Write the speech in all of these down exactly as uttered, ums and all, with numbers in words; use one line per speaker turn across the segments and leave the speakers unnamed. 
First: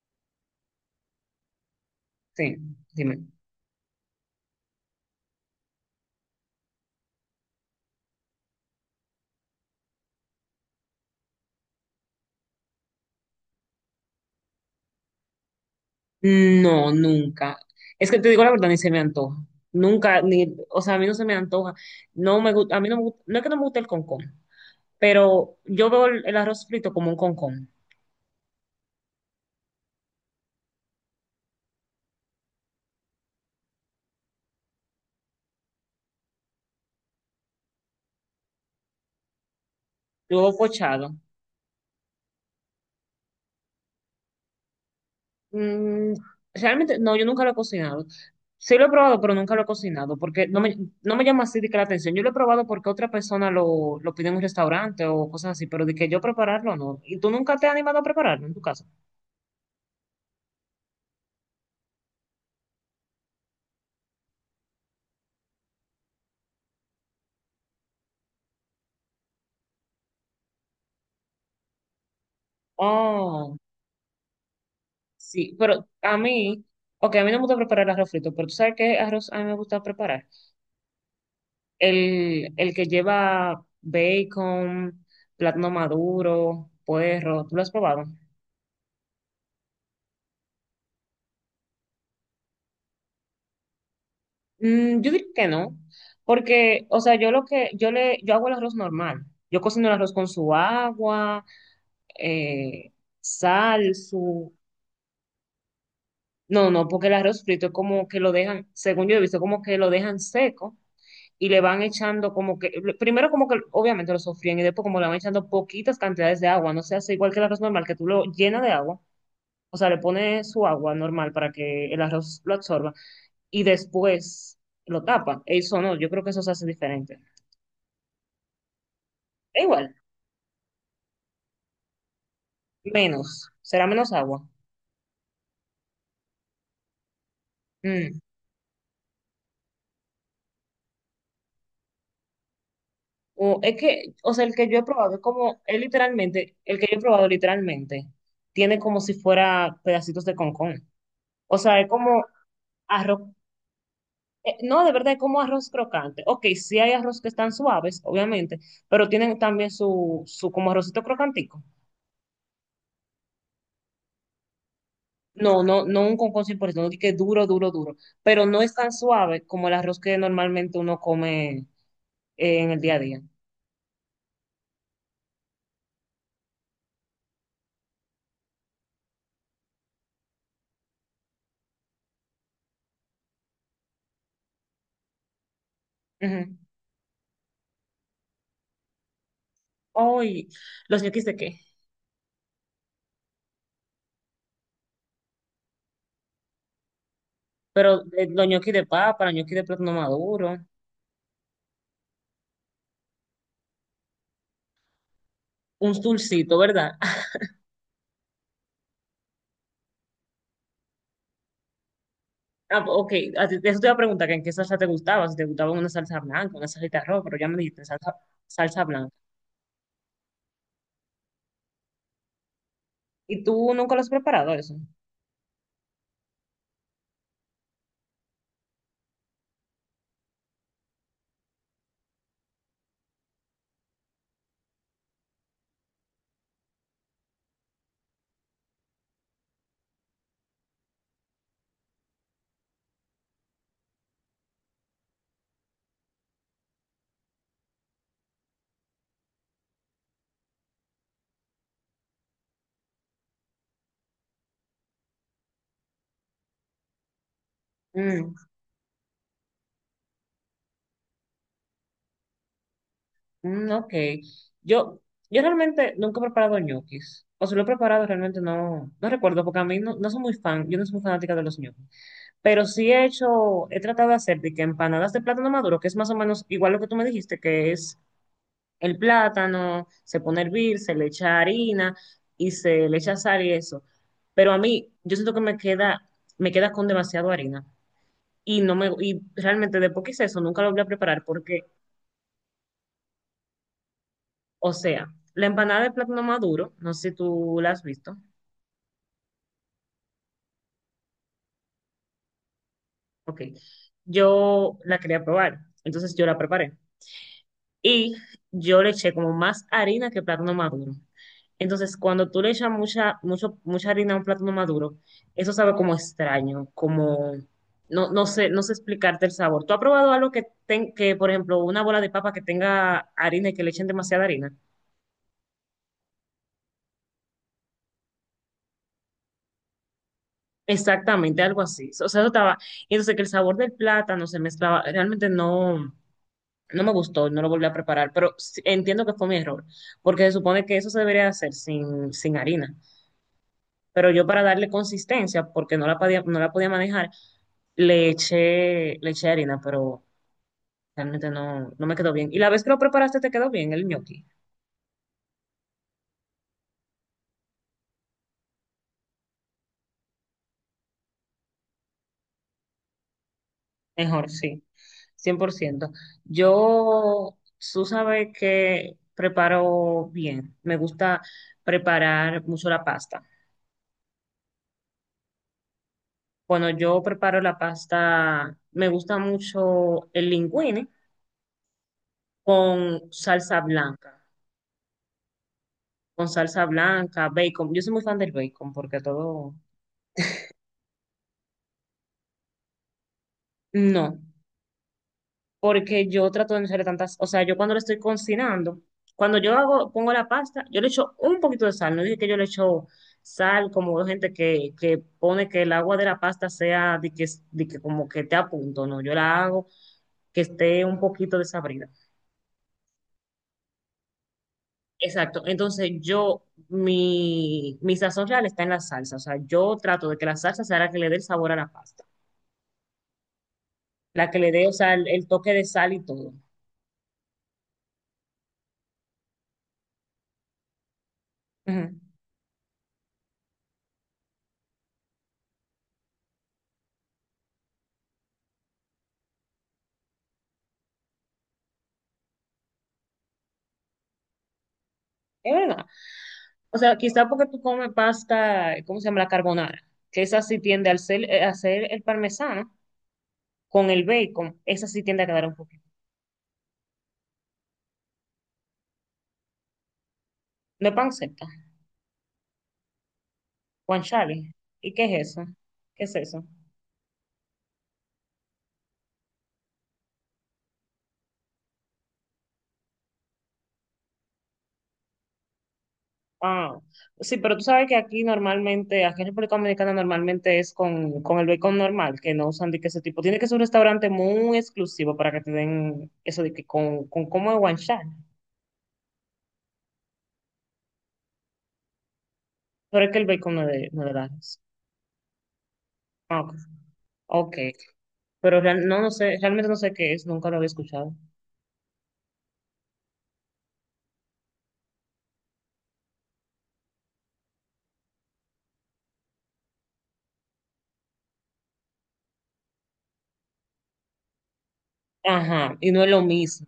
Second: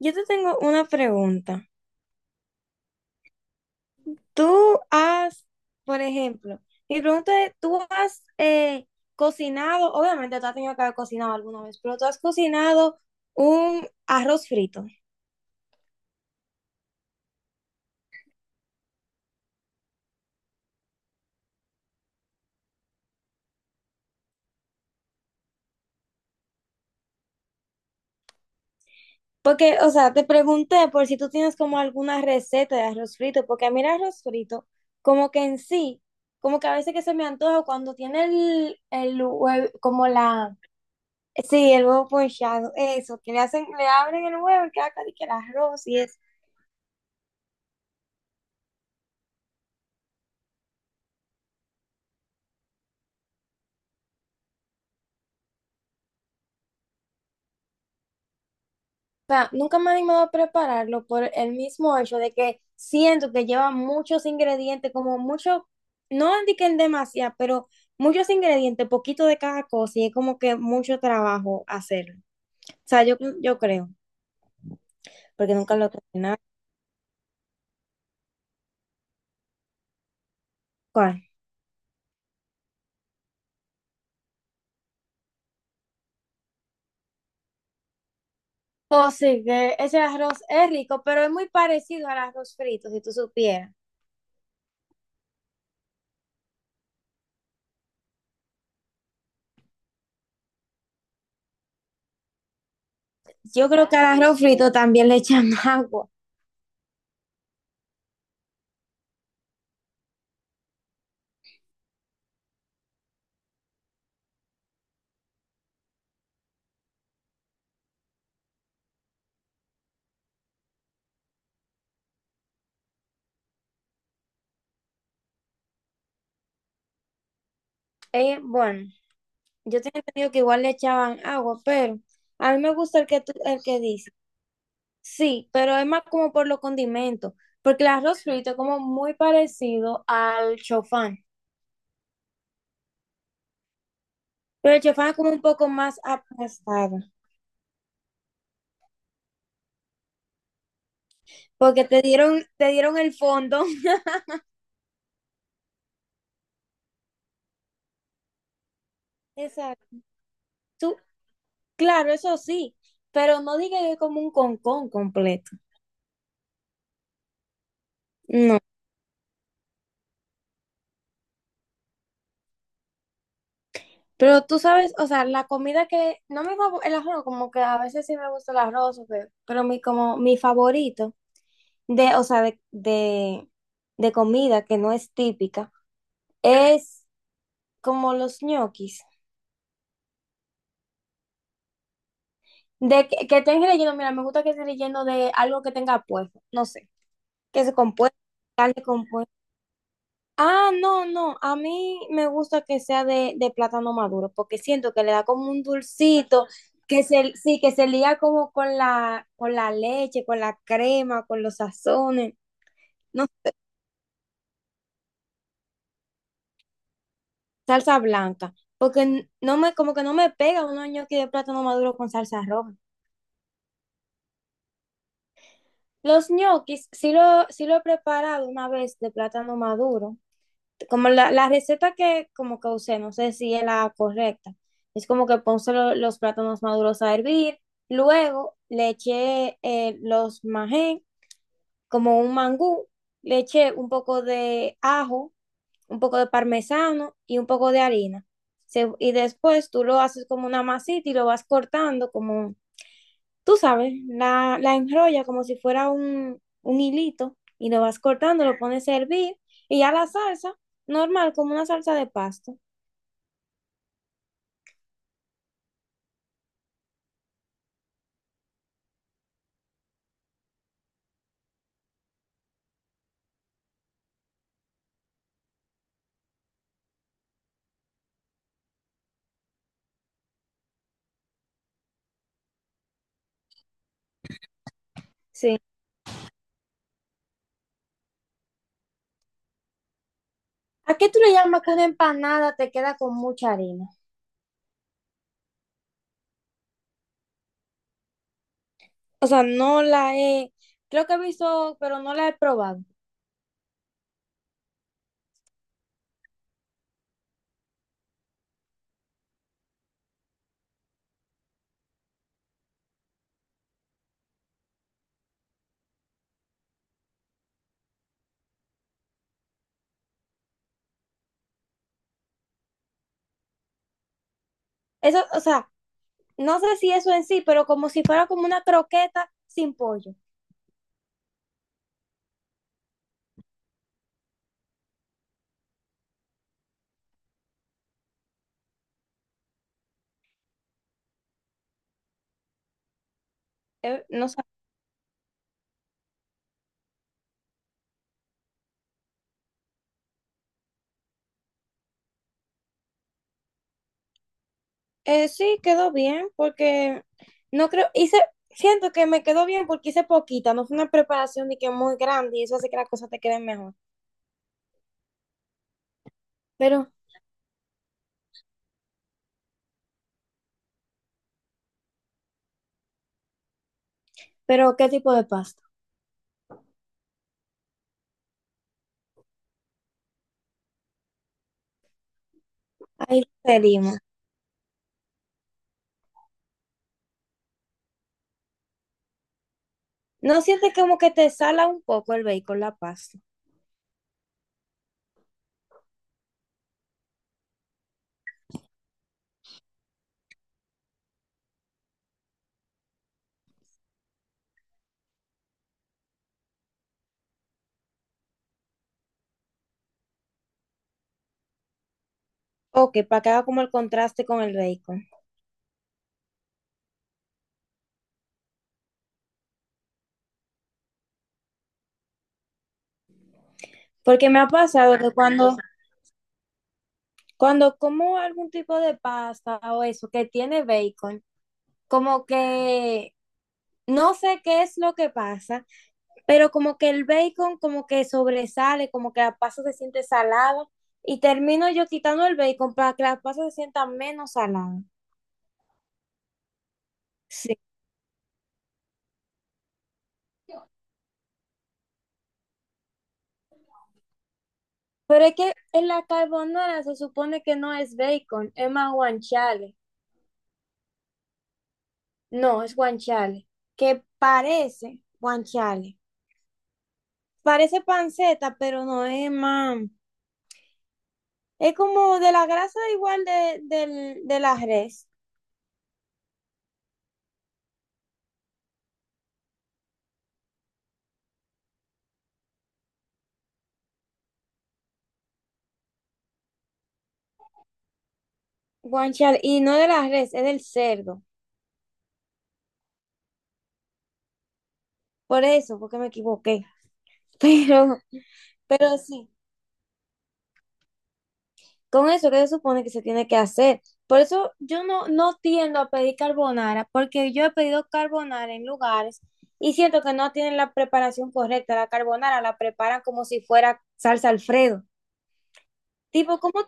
Yo te tengo una pregunta.
Sí, dime.
Tú has, por ejemplo, mi pregunta es, ¿tú has eh, cocinado, obviamente tú has tenido que haber cocinado alguna vez, pero tú has cocinado un arroz frito?
No, nunca. Es que te digo la verdad, ni se me antoja. Nunca, ni, o sea, a mí no se me antoja. No me gusta, a mí no me gusta, no es que no me guste el concón, pero yo veo el, el arroz frito como un concón,
Porque, o sea, te pregunté por si tú tienes como alguna receta de arroz frito, porque a mí el arroz frito, como que en sí, como que a veces que se me antoja cuando tiene el, el huevo, como
luego
la,
pochado.
sí, el huevo pochado, eso, que le hacen, le abren el huevo y queda casi que el arroz y
Mm,
eso.
realmente, no, yo nunca lo he cocinado. Sí lo he probado, pero nunca lo he cocinado, porque no me, no me llama así de que la atención. Yo lo he probado porque otra persona lo, lo pide en un restaurante o cosas así, pero de que yo prepararlo, no. ¿Y tú nunca te has animado a prepararlo en tu casa?
Sea, nunca me he animado a prepararlo por el mismo hecho de que siento que lleva muchos ingredientes, como mucho, no indiquen demasiado, pero muchos ingredientes, poquito de cada cosa, y es como que mucho trabajo hacerlo. O sea, yo, yo
Oh.
creo, porque
Sí,
nunca lo
pero
he
a
cocinado.
mí, ok, a mí no me gusta preparar arroz frito, pero tú sabes qué arroz a mí me gusta preparar.
¿Cuál?
El, el que lleva bacon, plátano maduro, puerro, ¿tú lo has probado?
Oh, sí, que ese arroz es rico, pero es muy parecido al arroz frito, si tú supieras.
Mm, yo diría que no, porque, o sea, yo lo que, yo le, yo hago el arroz normal. Yo cocino el arroz con su agua, eh,
Yo creo
sal,
que al arroz
su...
frito también le echan agua.
No, no, porque el arroz frito es como que lo dejan, según yo he visto, como que lo dejan seco y le van echando como que, primero como que obviamente lo sofrían y después como le van echando poquitas cantidades de agua, no se hace igual que el arroz normal, que tú lo llenas de agua, o sea, le pones su agua normal para que el arroz lo absorba y después lo tapa. Eso no, yo creo que eso se hace diferente.
Eh, bueno,
Es
yo
igual,
tenía entendido que igual le echaban agua, pero a mí me gusta el que tú,
menos,
el que
será
dice.
menos agua.
Sí, pero es más como por los condimentos, porque el
Mm.
arroz frito es como muy parecido al chofán,
O es que, o sea, el que
pero
yo he
el chofán
probado
es
es
como un
como,
poco
es
más
literalmente, el que yo
aplastado,
he probado literalmente tiene como si fuera pedacitos de concón. O sea,
porque
es
te
como
dieron, te dieron el
arroz
fondo.
eh, no, de verdad, es como arroz crocante. Ok, sí hay arroz que están suaves, obviamente, pero tienen también
Exacto.
su, su como
Tú,
arrocito crocantico.
claro, eso sí, pero no digas que es como un concón completo.
No, no, no un concón cien por ciento, no di que duro, duro, duro, pero
No.
no es tan suave como el arroz que normalmente uno come eh, en el día a día.
Pero tú sabes, o sea, la comida que no me favo- el arroz, como que a veces sí me gusta el arroz, o que- pero mi como mi favorito de, o sea, de, de, de comida que no es típica
Ujú.
es como los ñoquis.
Ay, ¿los ñoquis de qué?
De que, que estén relleno, mira, me gusta que esté relleno de algo que tenga puesto, no sé, que se
Pero
compuesto,
eh, los ñoquis
carne
de papa,
compuesta.
los ñoquis de plátano maduro,
Ah, no, no, a mí me gusta que sea de, de plátano maduro, porque siento que le da como un
un
dulcito,
dulcito, ¿verdad?
que se, sí, que se liga como con la, con la leche, con la crema, con los sazones,
Ah, ok,
no
a
sé,
ti- eso te iba a preguntar que en qué salsa te gustaba, si te gustaba una salsa blanca, una salsa de arroz, pero ya me dijiste
salsa
salsa,
blanca,
salsa
porque
blanca.
n- no me, como que no me pega un ñoqui de plátano maduro con salsa roja.
¿Y tú nunca lo has preparado eso?
Los ñoquis sí lo, sí lo he preparado una vez de plátano maduro. Como la, la receta que como que usé, no sé si es la correcta. Es como que puse lo- los plátanos maduros a hervir. Luego le eché eh, los majén, como un mangú. Le eché un poco de ajo, un poco de parmesano y un poco de harina. Se- y después tú lo haces como una masita y lo vas cortando como tú sabes, la, la enrolla como si fuera un, un hilito y lo vas
Mm,
cortando, lo pones a hervir y ya la salsa, normal, como una salsa de pasto.
mm, ok. Yo, yo realmente nunca he preparado ñoquis. O si lo he preparado, realmente no, no recuerdo, porque a mí no, no soy muy fan, yo no soy muy fanática de los ñoquis. Pero sí he hecho, he tratado de hacer de que empanadas de plátano maduro, que es más o menos igual lo que tú me dijiste, que es el plátano, se pone a hervir, se le echa harina y se le echa sal y eso. Pero a mí, yo siento que me
Sí.
queda, me queda con demasiado harina. Y no me, y realmente después que hice eso, nunca lo voy a
¿A qué tú
preparar
le
porque
llamas que una empanada te queda con mucha harina?
o sea, la empanada de plátano maduro, no sé si tú la has visto.
O sea, no la he, creo que he visto, pero no la he probado.
Ok. Yo la quería probar, entonces yo la preparé. Y yo le eché como más harina que plátano maduro. Entonces, cuando tú le echas mucha, mucho, mucha harina a un plátano maduro, eso sabe como extraño, como no, no sé, no sé explicarte el sabor. ¿Tú has probado algo que, ten- que, por ejemplo, una bola de papa que tenga harina y que le echen demasiada harina?
Eso, o sea, no sé si eso en sí, pero como si fuera como una croqueta sin pollo.
Exactamente, algo así. O sea, eso estaba. Y entonces que el sabor del plátano se mezclaba, realmente no. No me gustó, no lo volví a preparar, pero sí- entiendo que fue mi error, porque se supone que eso se debería hacer sin, sin harina.
Eh,
Pero yo
no
para
sé.
darle consistencia, porque no la podía, no la podía manejar, le eché, le eché harina, pero realmente no, no me quedó bien. Y la vez que lo preparaste te quedó bien el ñoqui.
Eh, sí, quedó bien porque no creo, hice, siento que me quedó bien porque hice poquita, no fue una preparación ni que muy grande y eso hace que las cosas te queden mejor.
Mejor, sí, cien por ciento.
Pero,
Yo, tú sabes que preparo bien. Me gusta preparar mucho la pasta.
pero, ¿qué tipo de pasta?
Cuando yo preparo la pasta, me gusta mucho el linguine con
Ahí
salsa
pedimos.
blanca, con salsa blanca, bacon. Yo soy muy fan del bacon porque todo...
¿No sientes como que te sala un poco el bacon, la pasta?
No, porque yo trato de no hacer tantas... O sea, yo cuando lo estoy cocinando, cuando yo hago, pongo la pasta, yo le echo un poquito de sal. No dije que yo le echo sal, como hay gente que, que pone que el agua de la pasta sea de que, de que como que te a punto. No, yo la hago que esté un poquito desabrida.
O que para que haga como el contraste con el bacon.
Exacto. Entonces yo, mi, mi sazón real está en la salsa. O sea, yo trato de que la salsa sea la que le dé el sabor a la pasta. La
Porque me
que
ha
le dé, o sea,
pasado
el,
que
el toque
cuando,
de sal y todo.
cuando como algún tipo de pasta o eso que tiene bacon,
Ujú.
como que no sé qué es lo que pasa, pero como que el bacon como que sobresale, como que la pasta se siente salada y termino yo quitando el bacon para que la pasta se sienta menos salada.
Es verdad. O sea, quizá porque
Sí.
tú comes pasta, ¿cómo se llama? La carbonara. Que esa sí tiende al ser- eh, a hacer el parmesano con el bacon. Esa sí tiende
Pero
a
es
quedar
que
un
en
poquito.
la carbonara se supone que no es bacon, es más guanciale.
No es panceta,
No, es guanciale, que
guanciale. ¿Y
parece
qué es eso?
guanciale.
¿Qué es eso?
Parece panceta, pero no es más. Es como de la grasa igual de, del- de la res,
Ah, sí, pero tú sabes que aquí normalmente, aquí en República Dominicana normalmente es con, con el bacon normal, que no usan de que ese tipo. Tiene que ser un restaurante muy exclusivo para que te den eso de que con, con como de guanchar.
guanciale, y no de la res, es del cerdo.
Pero es que el bacon no es de, no es de Lares.
Por eso, porque me
Ah, ok.
equivoqué.
Ok.
Pero
Pero real-
Pero
no, no
sí,
sé, realmente no sé qué es, nunca lo había escuchado.
con eso que se supone que se tiene que hacer. Por eso yo no, no tiendo a pedir carbonara, porque yo he pedido carbonara en lugares y siento que no tienen la preparación correcta. La carbonara la preparan como si fuera salsa Alfredo.
Ajá, y no es lo
Tipo, ¿cómo?
mismo.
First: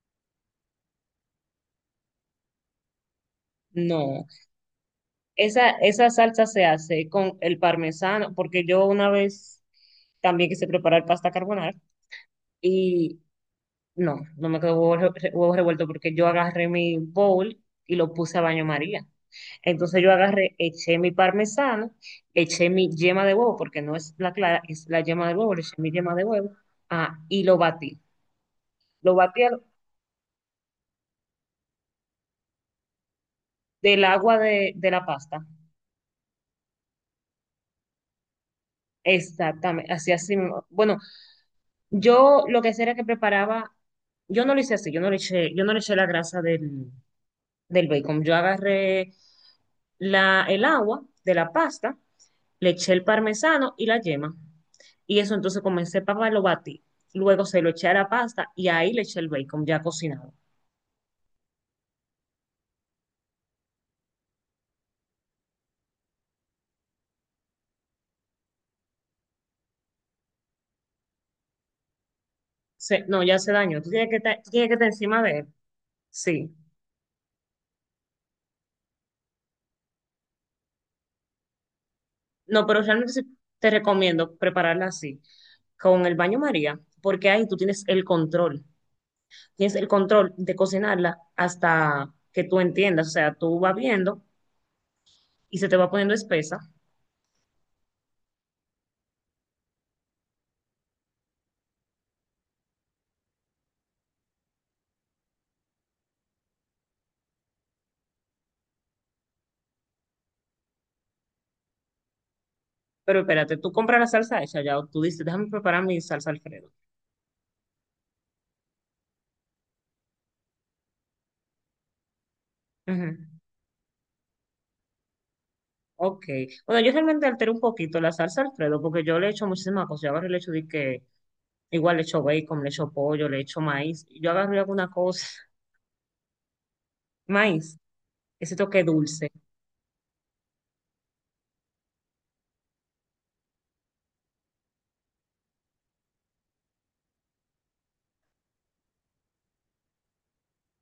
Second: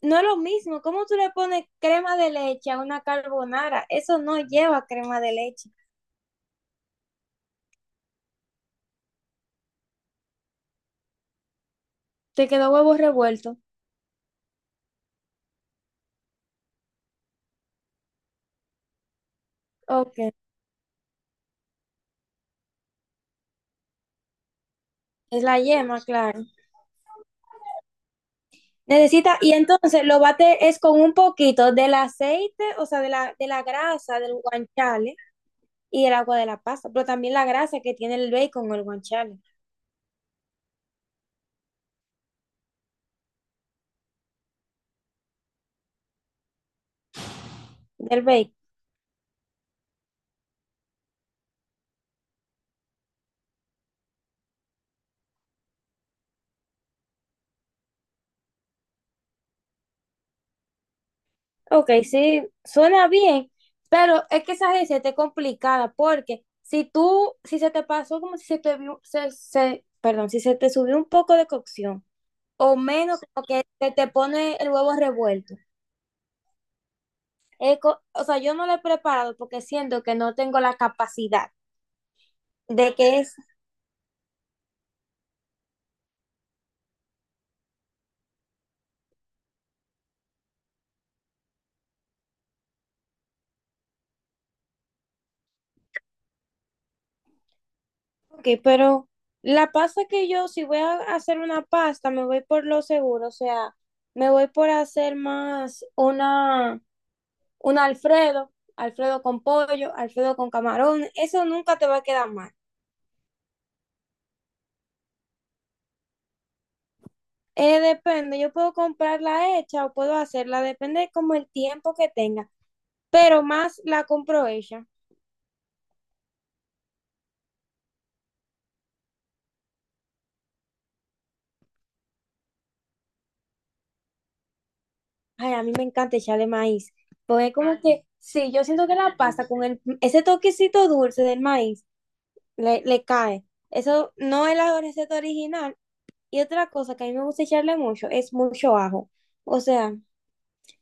No es lo mismo. ¿Cómo tú le pones crema de leche a una carbonara? Eso
No,
no lleva crema de
esa,
leche.
esa salsa se hace con el parmesano, porque yo una vez también quise preparar pasta carbonara
Te quedó huevo
y
revuelto.
no, no me quedó huevo, re- huevo revuelto porque yo agarré mi bowl y lo puse a baño María. Entonces yo
Ok.
agarré, eché mi parmesano, eché mi yema de huevo, porque no es la clara, es la yema de
Es
huevo,
la
le eché mi
yema,
yema de
claro.
huevo, ah, y lo batí. Lo
Necesita,
batí
y
al-
entonces lo bate es con un poquito del aceite, o sea, de la, de la
del
grasa del
agua de, de la
guanciale
pasta.
y el agua de la pasta, pero también la grasa que tiene el bacon o el guanciale,
Exactamente, así así mismo. Bueno, yo lo que hacía era que preparaba, yo no lo hice así, yo no le eché, yo no le eché la grasa del, del
del
bacon. Yo
bacon.
agarré la, el agua de la pasta, le eché el parmesano y la yema. Y eso entonces comencé para lo batí. Luego se lo eché a la pasta y ahí le eché el bacon ya cocinado.
Ok, sí, suena bien, pero es que esa receta es complicada porque si tú, si se te pasó como si se te, vio- se, se- perdón, si se te subió un poco de cocción o
Se-
menos
no, ya
como
se
que
dañó. Tú
se te
tienes que estar, tú
pone
tienes
el
que estar
huevo
encima de él.
revuelto.
Sí.
Es co- o sea, yo no lo he preparado porque siento que no tengo la capacidad
No, pero
de
realmente
que.
sí te recomiendo prepararla así, con el baño María, porque ahí tú tienes el control. Tienes el control de cocinarla hasta que tú entiendas. O sea, tú vas viendo y se te va poniendo espesa.
Ok, pero la pasta que yo, si voy a hacer una pasta, me voy por lo seguro, o sea, me voy por hacer más una, un Alfredo, Alfredo con pollo, Alfredo con camarón, eso nunca te va a quedar mal.
Pero espérate, ¿tú compras la salsa hecha ya, o tú dices, déjame preparar mi salsa Alfredo?
Eh, depende, yo puedo comprarla hecha o puedo hacerla, depende como el tiempo que tenga,
Ujú.
pero más la compro hecha.
Ok. Bueno, yo realmente altero un poquito la salsa Alfredo porque yo le echo muchísimas cosas. Yo agarro y le echo de que igual le echo bacon, le echo pollo, le echo maíz. Yo agarro y hago una cosa,
Ay, a mí me encanta echarle maíz, porque
maíz,
como que, sí,
ese
yo
toque
siento que la
dulce.
pasta con el, ese toquecito dulce del maíz le, le cae. Eso no es la receta original. Y otra cosa que a mí me gusta echarle mucho es mucho ajo. O sea,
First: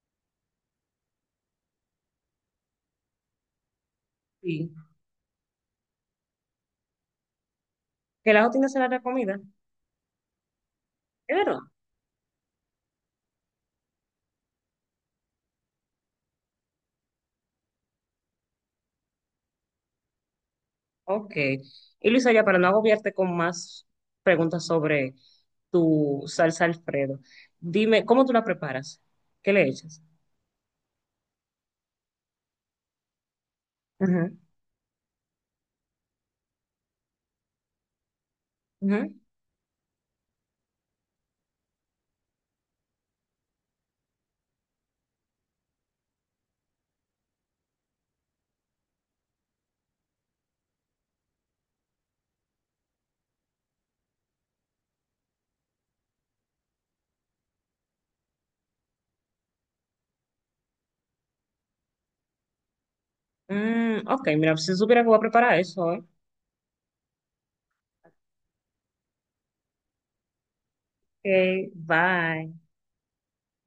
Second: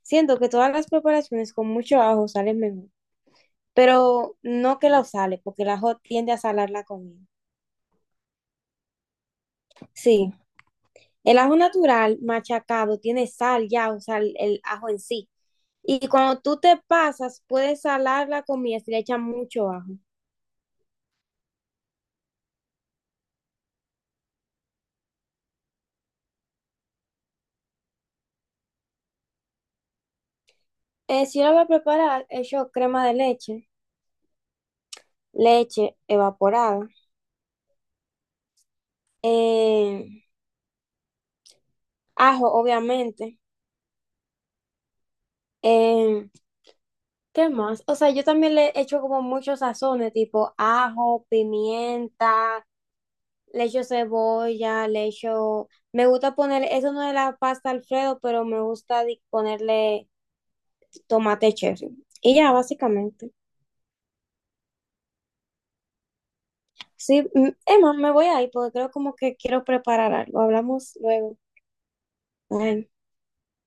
siento que todas las preparaciones con mucho ajo salen mejor. Pero
Sí.
no que lo sale, porque el ajo tiende a salar la comida.
Que la tiene será la comida.
Sí,
¿Es
el ajo
verdad?
natural machacado tiene sal ya, o sea, el, el ajo en sí. Y cuando tú te pasas, puedes salar la comida si le echas mucho ajo.
Ok. Y Luisa, ya para no agobiarte con más preguntas sobre tu salsa Alfredo, dime, ¿cómo tú la preparas? ¿Qué le echas?
Eh, si yo lo voy a preparar, echo crema de leche,
Ujú,
leche evaporada.
ujú.
Eh, Ajo, obviamente. Eh, ¿Qué más? O sea, yo también le echo como muchos sazones, tipo ajo, pimienta, le echo cebolla, le echo... Me gusta poner, eso no es la pasta Alfredo, pero me gusta di- ponerle tomate cherry. Y ya, básicamente.
Mm, ok, mira, si supiera que voy a preparar eso, ¿eh?
Sí, mm, Emma, me voy a ir porque creo como que quiero preparar algo. Hablamos luego.
Ok, bye.
Bye.